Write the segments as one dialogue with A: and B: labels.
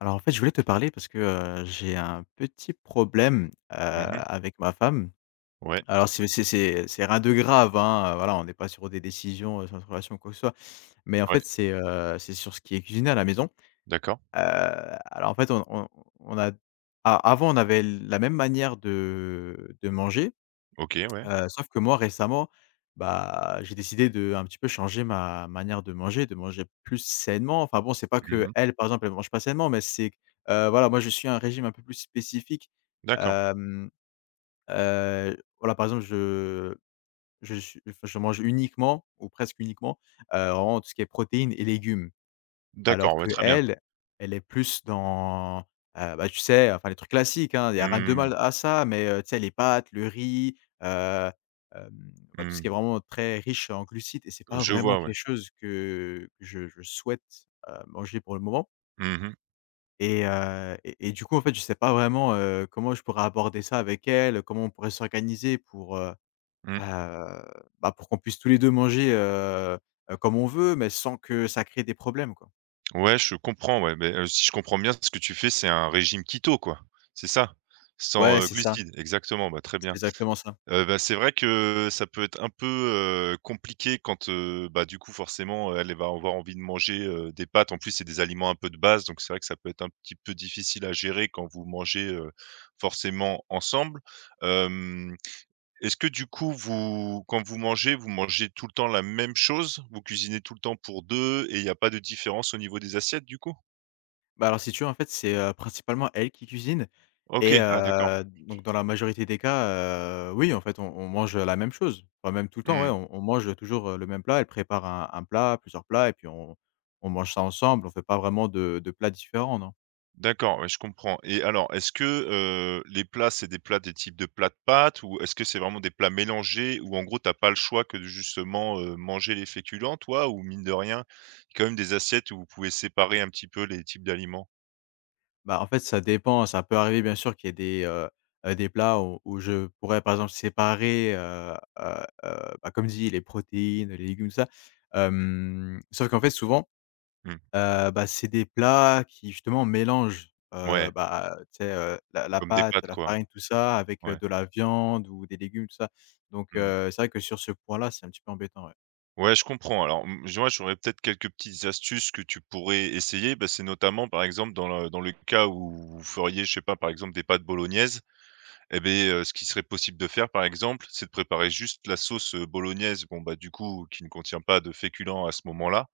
A: Alors en fait, je voulais te parler parce que, j'ai un petit problème,
B: Mmh mh.
A: avec ma femme.
B: Ouais,
A: Alors c'est rien de grave, hein, voilà, on n'est pas sur des décisions, sur notre relation quoi que ce soit. Mais en
B: ouais,
A: fait, c'est sur ce qui est cuisiné à la maison.
B: d'accord.
A: Heu, alors en fait, on a a avant, on avait la même manière de manger.
B: OK, ouais.
A: Sauf que moi récemment, j'ai décidé de un petit peu changer ma manière de manger plus sainement. Enfin bon, c'est pas
B: Mmh mh.
A: qu'elle, par exemple, elle mange pas sainement, mais c'est q voilà, moi je suis un régime un peu plus spécifique.
B: D'accord,
A: Hem, voilà, par exemple, je suis enfin, je mange uniquement ou presque uniquement, vraiment tout ce qui est protéines et légumes.
B: d'accord,
A: Alors
B: ouais,
A: qu'elle,
B: très bien.
A: elle elle est plus dans, bah, tu sais, enfin les trucs classiques, hein, il y a rien de
B: Mmh,
A: mal à ça, mais, tu sais, les pâtes, le riz, heu, hem, bah, tout ce qui est
B: mmh.
A: vraiment très riche en glucides, et c'est pas
B: Je
A: vraiment
B: vois, ouais.
A: quelque chose que je souhaite, manger pour le moment.
B: Mmh mh.
A: Et du coup, en fait, je sais pas vraiment, comment je pourrais aborder ça avec elle, comment on pourrait s'organiser pour,
B: Mmh.
A: heu, bah, pour qu'on puisse tous les 2 manger, comme on veut, mais sans que ça crée des problèmes, quoi.
B: Ouais, je comprends, ouais, beh, si je comprends bien, ce que tu fais, c'est un régime keto, quoi, c'est ça? Sans,
A: Ouais, c'est ça.
B: glucides, exactement, bah, très
A: C'est
B: bien.
A: exactement ça.
B: Bah, c'est vrai que ça peut être un peu, compliqué quand, bah, du coup forcément, elle va avoir envie de manger, des pâtes. En plus, c'est des aliments un peu de base, donc c'est vrai que ça peut être un petit peu difficile à gérer quand vous mangez, forcément ensemble. Hem, est-ce que du coup vous quand vous mangez tout le temps la même chose? Vous cuisinez tout le temps pour 2 et il n'y a pas de différence au niveau des assiettes du coup?
A: Bah, alors, si tu veux, en fait, c'est, principalement elle qui cuisine. et
B: OK, ah d'accord.
A: heu, donc dans la majorité des cas, oui, en fait, on mange la même chose. Enfin, même tout le temps, ouais,
B: Mmh.
A: on mange, toujours, le même plat. Elle prépare un plat, plusieurs plats, et puis on mange ça ensemble. On fait pas vraiment de plats différents, non.
B: D'accord, ouais, je comprends et alors, est-ce que, les plats, c'est des plats des types de plats de pâtes ou est-ce que c'est vraiment des plats mélangés où en gros t'as pas le choix que de justement, manger les féculents toi? Ou mine de rien, il y a quand même des assiettes où vous pouvez séparer un petit peu les types d'aliments?
A: Bah, en fait, ça dépend. Ça peut arriver, bien sûr, qu'il y ait des plats où je pourrais, par exemple, séparer, heu heu, bah, comme dit, les protéines, les légumes, tout ça. Sauf qu'en fait, souvent
B: Mmh,
A: Heu, bah, c'est des plats qui justement mélangent,
B: ouais,
A: bah, tu sais, la
B: comme des
A: pâte,
B: pâtes
A: la
B: quoi?
A: farine, tout ça avec,
B: Ouais,
A: de la viande ou des légumes, tout ça. Donc,
B: mmh.
A: c'est vrai que sur ce point-là, c'est un petit peu embêtant, ouais.
B: Ouais, je comprends alors, mmh, moi j'aurais peut-être quelques petites astuces que tu pourrais essayer. Bah, c'est notamment par exemple dans le cas où vous feriez, je sais pas, par exemple des pâtes bolognaises. Et beh, ce qui serait possible de faire, par exemple, c'est de préparer juste la sauce, bolognaise, bon, bah, du coup, qui ne contient pas de féculents à ce moment-là,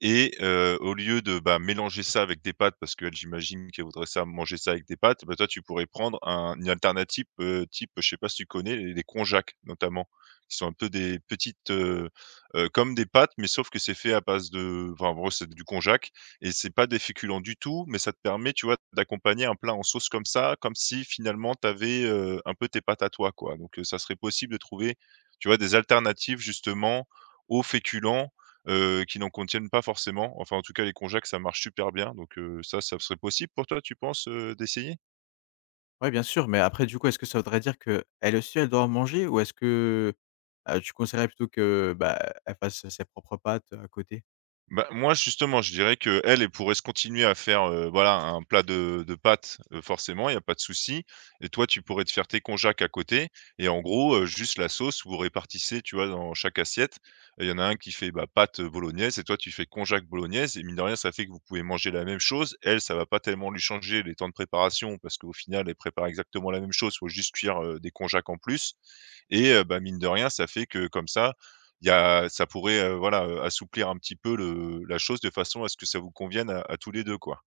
B: et au lieu de, bah, mélanger ça avec des pâtes parce qu'elle, j'imagine qu'elle voudrait ça manger ça avec des pâtes, bah, toi, tu pourrais prendre un une alternative, type, je sais pas si tu connais les konjac, notamment, qui sont un peu des petites, comme des pâtes, mais sauf que c'est fait à base de enfin, en gros, c'est du konjac et c'est pas des féculents du tout, mais ça te permet, tu vois, d'accompagner un plat en sauce comme ça, comme si finalement tu avais, un peu tes pâtes à toi, quoi. Donc, ça serait possible de trouver, tu vois, des alternatives justement aux féculents qui n'en contiennent pas forcément. Enfin, en tout cas, les konjac, ça marche super bien, donc ça, ça serait possible pour toi, tu penses, d'essayer?
A: Ouais, bien sûr, mais après du coup, est-ce que ça voudrait dire qu'elle aussi, elle doit en manger, ou est-ce que, tu conseillerais plutôt que, bah, elle fasse ses propres pâtes à côté?
B: Bah, moi, justement, je dirais que elle elle pourrait se continuer à faire, voilà, un plat de pâtes, forcément, il y a pas de souci et toi, tu pourrais te faire tes konjac à côté et en gros, juste la sauce, vous répartissez, tu vois, dans chaque assiette. Il y en a un qui fait, bah, pâtes, bolognaise et toi, tu fais konjac bolognaise et mine de rien, ça fait que vous pouvez manger la même chose. Elle, ça va pas tellement lui changer les temps de préparation parce qu'au final, elle prépare exactement la même chose, faut juste cuire, des konjac en plus et bah, mine de rien, ça fait que comme ça, il y a ça pourrait, voilà, assouplir un petit peu le la chose de façon à ce que ça vous convienne à tous les deux quoi.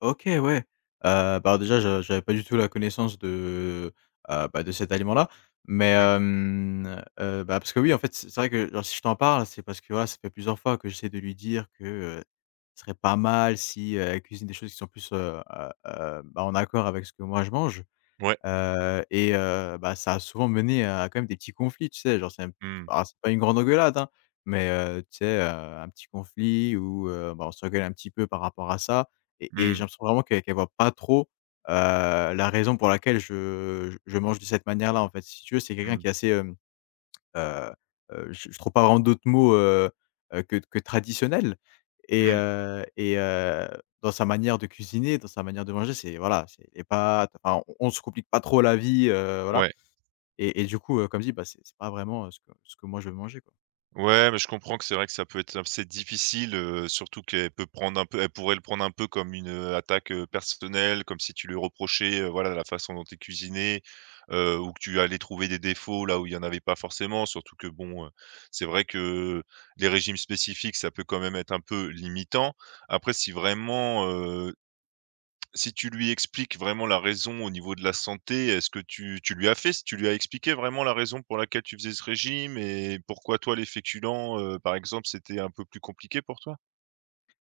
A: OK, ouais. Bah, alors déjà, je j'avais pas du tout la connaissance de, bah, de cet aliment-là, mais
B: Mmh.
A: bah, parce que oui, en fait, c'est vrai que, genre, si je t'en parle, c'est parce que, voilà, ça fait plusieurs fois que j'essaie de lui dire que, heu, ce serait pas mal si, elle cuisine des choses qui sont plus, bah, en accord avec ce que moi je mange.
B: Ouais.
A: Bah, ça a souvent mené à quand même des petits conflits, tu sais? Genre, c'est un
B: Mmh.
A: c'est pas une grande engueulade, hein, mais tu sais, un petit conflit où, bah, on se gueule un petit peu par rapport à ça, et j'ai
B: Mmh.
A: l'impression vraiment qu'elle voit pas trop, la raison pour laquelle je mange de cette manière-là, en fait. Si tu veux, c'est quelqu'un
B: Mmh.
A: qui est assez, hem Heu je ne trouve pas vraiment d'autres mots, que traditionnel. et
B: Mmh.
A: heu et heu, Dans sa manière de cuisiner, dans sa manière de manger, c'est voilà, c'est les pâtes, enfin, on se complique pas trop la vie, voilà.
B: Ouais.
A: Et du coup, comme dit, bah, c'est pas vraiment, ce que moi je veux manger, quoi.
B: Ouais, mais je comprends que c'est vrai que ça peut être assez difficile, surtout qu'elle peut prendre un peu elle pourrait le prendre un peu comme une, attaque, personnelle, comme si tu lui reprochais, voilà, la façon dont tu es cuisiné, ou que tu allais trouver des défauts là où il y en avait pas forcément. Surtout que bon, c'est vrai que les régimes spécifiques, ça peut quand même être un peu limitant. Après si vraiment, si tu lui expliques vraiment la raison au niveau de la santé, est-ce que tu tu lui as fait tu lui as expliqué vraiment la raison pour laquelle tu faisais ce régime et pourquoi toi les féculents, par exemple, c'était un peu plus compliqué pour toi?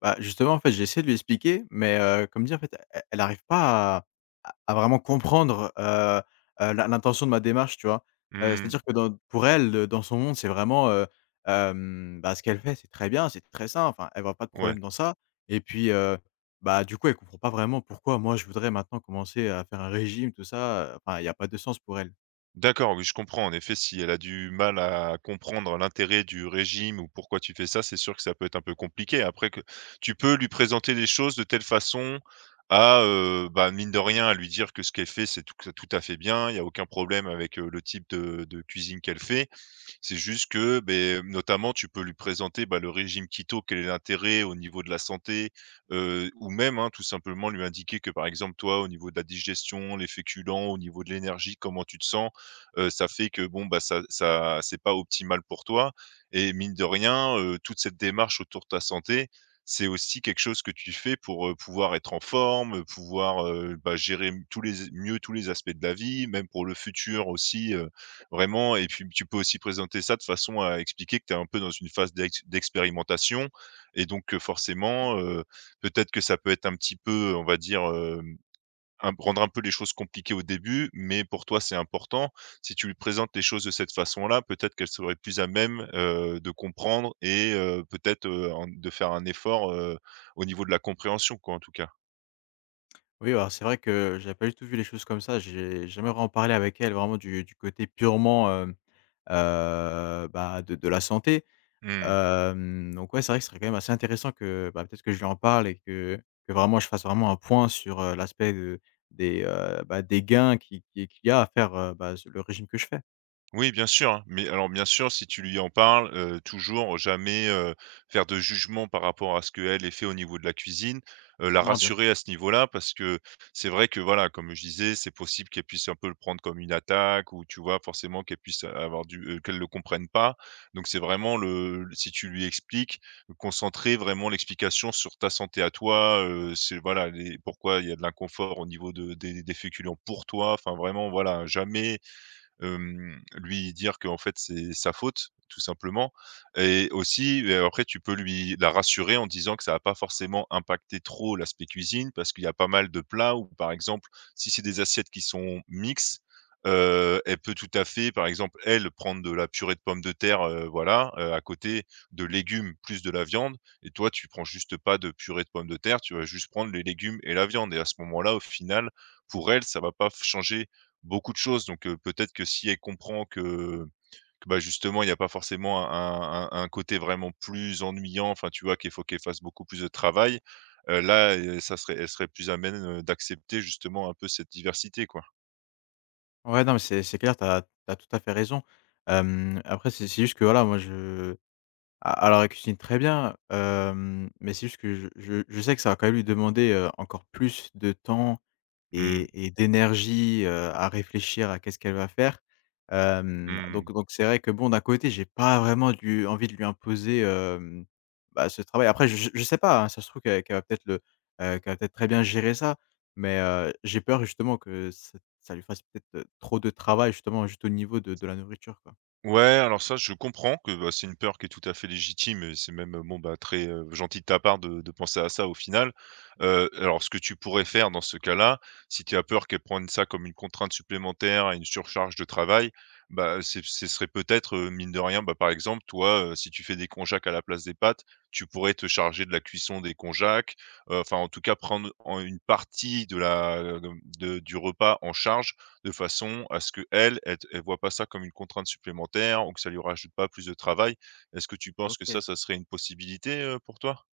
A: Bah, justement, en fait, j'ai essayé de lui expliquer, mais comme dit, en fait, e elle n'arrive pas à vraiment comprendre, l'intention de ma démarche, tu vois?
B: Mmh,
A: C'est-à-dire que dans pour elle, dans son monde, c'est vraiment, bah, ce qu'elle fait, c'est très bien, c'est très simple, enfin, elle voit pas de
B: ouais.
A: problème dans ça. Et puis, bah, du coup, elle comprend pas vraiment pourquoi moi, je voudrais maintenant commencer à faire un régime, tout ça, enfin, il y a pas de sens pour elle.
B: D'accord, oui, je comprends. En effet, si elle a du mal à comprendre l'intérêt du régime ou pourquoi tu fais ça, c'est sûr que ça peut être un peu compliqué. Après que tu peux lui présenter les choses de telle façon à, bah, mine de rien, à lui dire que ce qu'elle fait, c'est tout tout à fait bien. Il y a aucun problème avec, le type de cuisine qu'elle fait. C'est juste que, ben, notamment, tu peux lui présenter, bah, le régime keto, quel est l'intérêt au niveau de la santé, ou même, hein, tout simplement lui indiquer que, par exemple, toi, au niveau de la digestion, les féculents, au niveau de l'énergie, comment tu te sens, ça fait que, bon, bah, ça c'est pas optimal pour toi et mine de rien, toute cette démarche autour de ta santé, c'est aussi quelque chose que tu fais pour, pouvoir être en forme, pouvoir, bah, gérer m tous les mieux tous les aspects de la vie, même pour le futur aussi, vraiment. Et puis tu peux aussi présenter ça de façon à expliquer que tu es un peu dans une phase d'ex d'expérimentation et donc forcément, peut-être que ça peut être un petit peu, on va dire, un rendre un peu les choses compliquées au début, mais pour toi, c'est important. Si tu lui présentes les choses de cette façon-là, peut-être qu'elle serait plus à même, de comprendre et peut-être, en de faire un effort, au niveau de la compréhension quoi, en tout cas.
A: Oui, alors c'est vrai que j'avais pas du tout vu les choses comme ça. J'ai jamais vraiment parlé avec elle vraiment du côté purement, bah, de la santé.
B: Mmh.
A: Donc ouais, c'est vrai que ce serait quand même assez intéressant que, bah, peut-être que je lui en parle, et que vraiment je fasse vraiment un point sur, l'aspect de des, bah, des gains qui qu'il y a à faire, bah, s le régime que je fais.
B: Oui, bien sûr, hein, mais alors bien sûr, si tu lui en parles, toujours jamais, faire de jugement par rapport à ce qu'elle ait fait au niveau de la cuisine, la
A: Non, bien sûr.
B: rassurer à ce niveau-là parce que c'est vrai que voilà, comme je disais, c'est possible qu'elle puisse un peu le prendre comme une attaque ou tu vois? Forcément qu'elle puisse avoir du qu'elle le comprenne pas. Donc c'est vraiment le si tu lui expliques, concentrer vraiment l'explication sur ta santé à toi, c'est voilà, les pourquoi il y a de l'inconfort au niveau de des féculents pour toi, enfin vraiment voilà, jamais lui dire qu'en fait c'est sa faute, tout simplement et aussi, après tu peux lui la rassurer en disant que ça va pas forcément impacter trop l'aspect cuisine parce qu'il y a pas mal de plats où par exemple, si c'est des assiettes qui sont mixtes, elle peut tout à fait, par exemple, elle, prendre de la purée de pommes de terre, voilà, à côté de légumes plus de la viande et toi tu prends juste pas de purée de pommes de terre, tu vas juste prendre les légumes et la viande et à ce moment-là, au final, pour elle, ça va pas f changer beaucoup de choses, donc peut-être que si elle comprend que, bah, justement, il n'y a pas forcément un côté vraiment plus ennuyant, enfin, tu vois, qu'il faut qu'elle fasse beaucoup plus de travail, là, ça serait elle serait plus amène même, d'accepter justement un peu cette diversité, quoi.
A: Ouais, non, mais c'est clair, tu as tout à fait raison. Après c'est juste que voilà, moi je A alors elle cuisine très bien, hem, mais c'est juste que je sais que ça va quand même lui demander, encore plus de temps
B: Mmh.
A: et d'énergie, à réfléchir à qu'est-ce qu'elle va faire. Hem,
B: Mmh.
A: donc c'est vrai que bon, d'un côté, j'ai pas vraiment du envie de lui imposer, bah, ce travail. Après, je sais pas, hein, ça se trouve qu'elle va peut-être le, qu'elle va peut-être très bien gérer ça, mais, j'ai peur justement que ça lui fasse peut-être, trop de travail justement, juste au niveau de la nourriture, quoi.
B: Ouais, alors ça, je comprends que, bah, c'est une peur qui est tout à fait légitime et c'est même, bon, bah, très, gentil de ta part de penser à ça au final. Alors ce que tu pourrais faire dans ce cas-là, si tu as peur qu'elle prenne ça comme une contrainte supplémentaire et une surcharge de travail, bah, c'est ce serait peut-être, mine de rien, bah, par exemple, toi, si tu fais des konjac à la place des pâtes, tu pourrais te charger de la cuisson des konjac, enfin en tout cas prendre en une partie de la de du repas en charge de façon à ce que elle t elle voit pas ça comme une contrainte supplémentaire ou que ça lui rajoute pas plus de travail. Est-ce que tu penses que ça,
A: OK.
B: ça serait une possibilité, pour toi?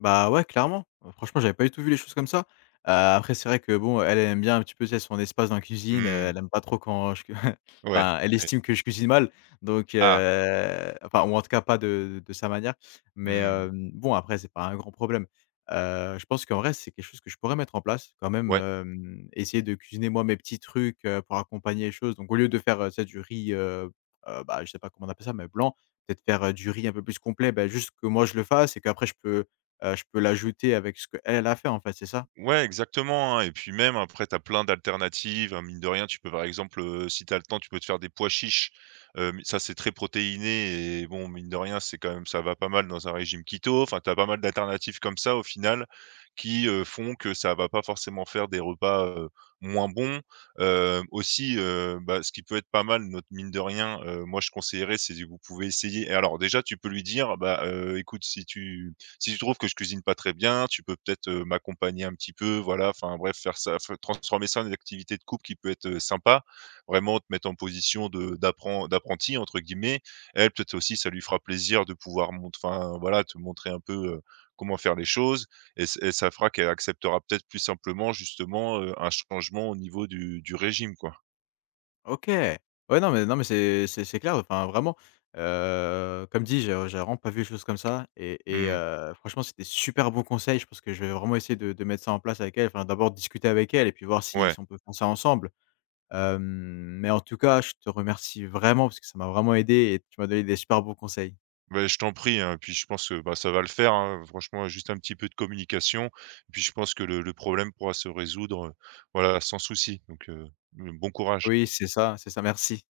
A: Bah, ouais, clairement. Franchement, j'avais pas du tout vu les choses comme ça. Après, c'est vrai que, bon, elle, elle aime bien un petit peu, tu sais, son espace dans la cuisine,
B: Mmh.
A: elle aime pas trop quand je cu
B: Ouais,
A: enfin, elle
B: OK.
A: estime que je cuisine mal, donc
B: Ah!
A: enfin, ou en tout cas pas de sa manière, mais
B: Mmh.
A: bon, après, c'est pas un grand problème. Je pense qu'en vrai, c'est quelque chose que je pourrais mettre en place quand même,
B: Ouais.
A: essayer de cuisiner moi mes petits trucs, pour accompagner les choses, donc au lieu de faire, tu sais, du riz, bah, je sais pas comment on appelle ça, mais blanc, peut-être faire, du riz un peu plus complet, bah, juste que moi je le fasse, et qu'après je peux l'ajouter avec ce qu'elle a fait, en fait, c'est ça?
B: Ouais, exactement, hein et puis même après tu as plein d'alternatives, hein, mine de rien, tu peux par exemple, si tu as le temps, tu peux te faire des pois chiches, mais ça c'est très protéiné et bon, mine de rien, c'est quand même ça va pas mal dans un régime keto, enfin tu as pas mal d'alternatives comme ça au final qui, font que ça va pas forcément faire des repas, moins bons. Aussi, bah, ce qui peut être pas mal, notre mine de rien, moi je conseillerais, c'est que vous pouvez essayer et alors déjà tu peux lui dire: «Bah, écoute si tu» si tu trouves que je cuisine pas très bien, tu peux peut-être, m'accompagner un petit peu, voilà, enfin bref, faire ça f transformer ça en une activité de couple qui peut être, sympa. Vraiment te mettre en position de d'appren «d'apprenti» entre guillemets. Elle, peut-être aussi ça lui fera plaisir de pouvoir mont enfin voilà, te montrer un peu, comment faire les choses et s et ça fera qu'elle acceptera peut-être plus simplement justement, un changement au niveau du régime quoi.
A: OK. Ouais, non, mais non, mais c'est clair, enfin, vraiment, comme dit, j'ai vraiment pas vu les choses comme ça, et
B: Mmh,
A: franchement, c'était super bons conseils. Je pense que je vais vraiment essayer de mettre ça en place avec elle, enfin, d'abord discuter avec elle et puis voir
B: ouais.
A: si on peut faire ça ensemble. Hem, mais en tout cas, je te remercie vraiment parce que ça m'a vraiment aidé et tu m'as donné des super bons conseils.
B: Ben je t'en prie, hein, puis je pense que, bah, ça va le faire, hein, franchement, juste un petit peu de communication et puis je pense que le problème pourra se résoudre, voilà, sans souci donc bon courage.
A: Oui, c'est ça, merci.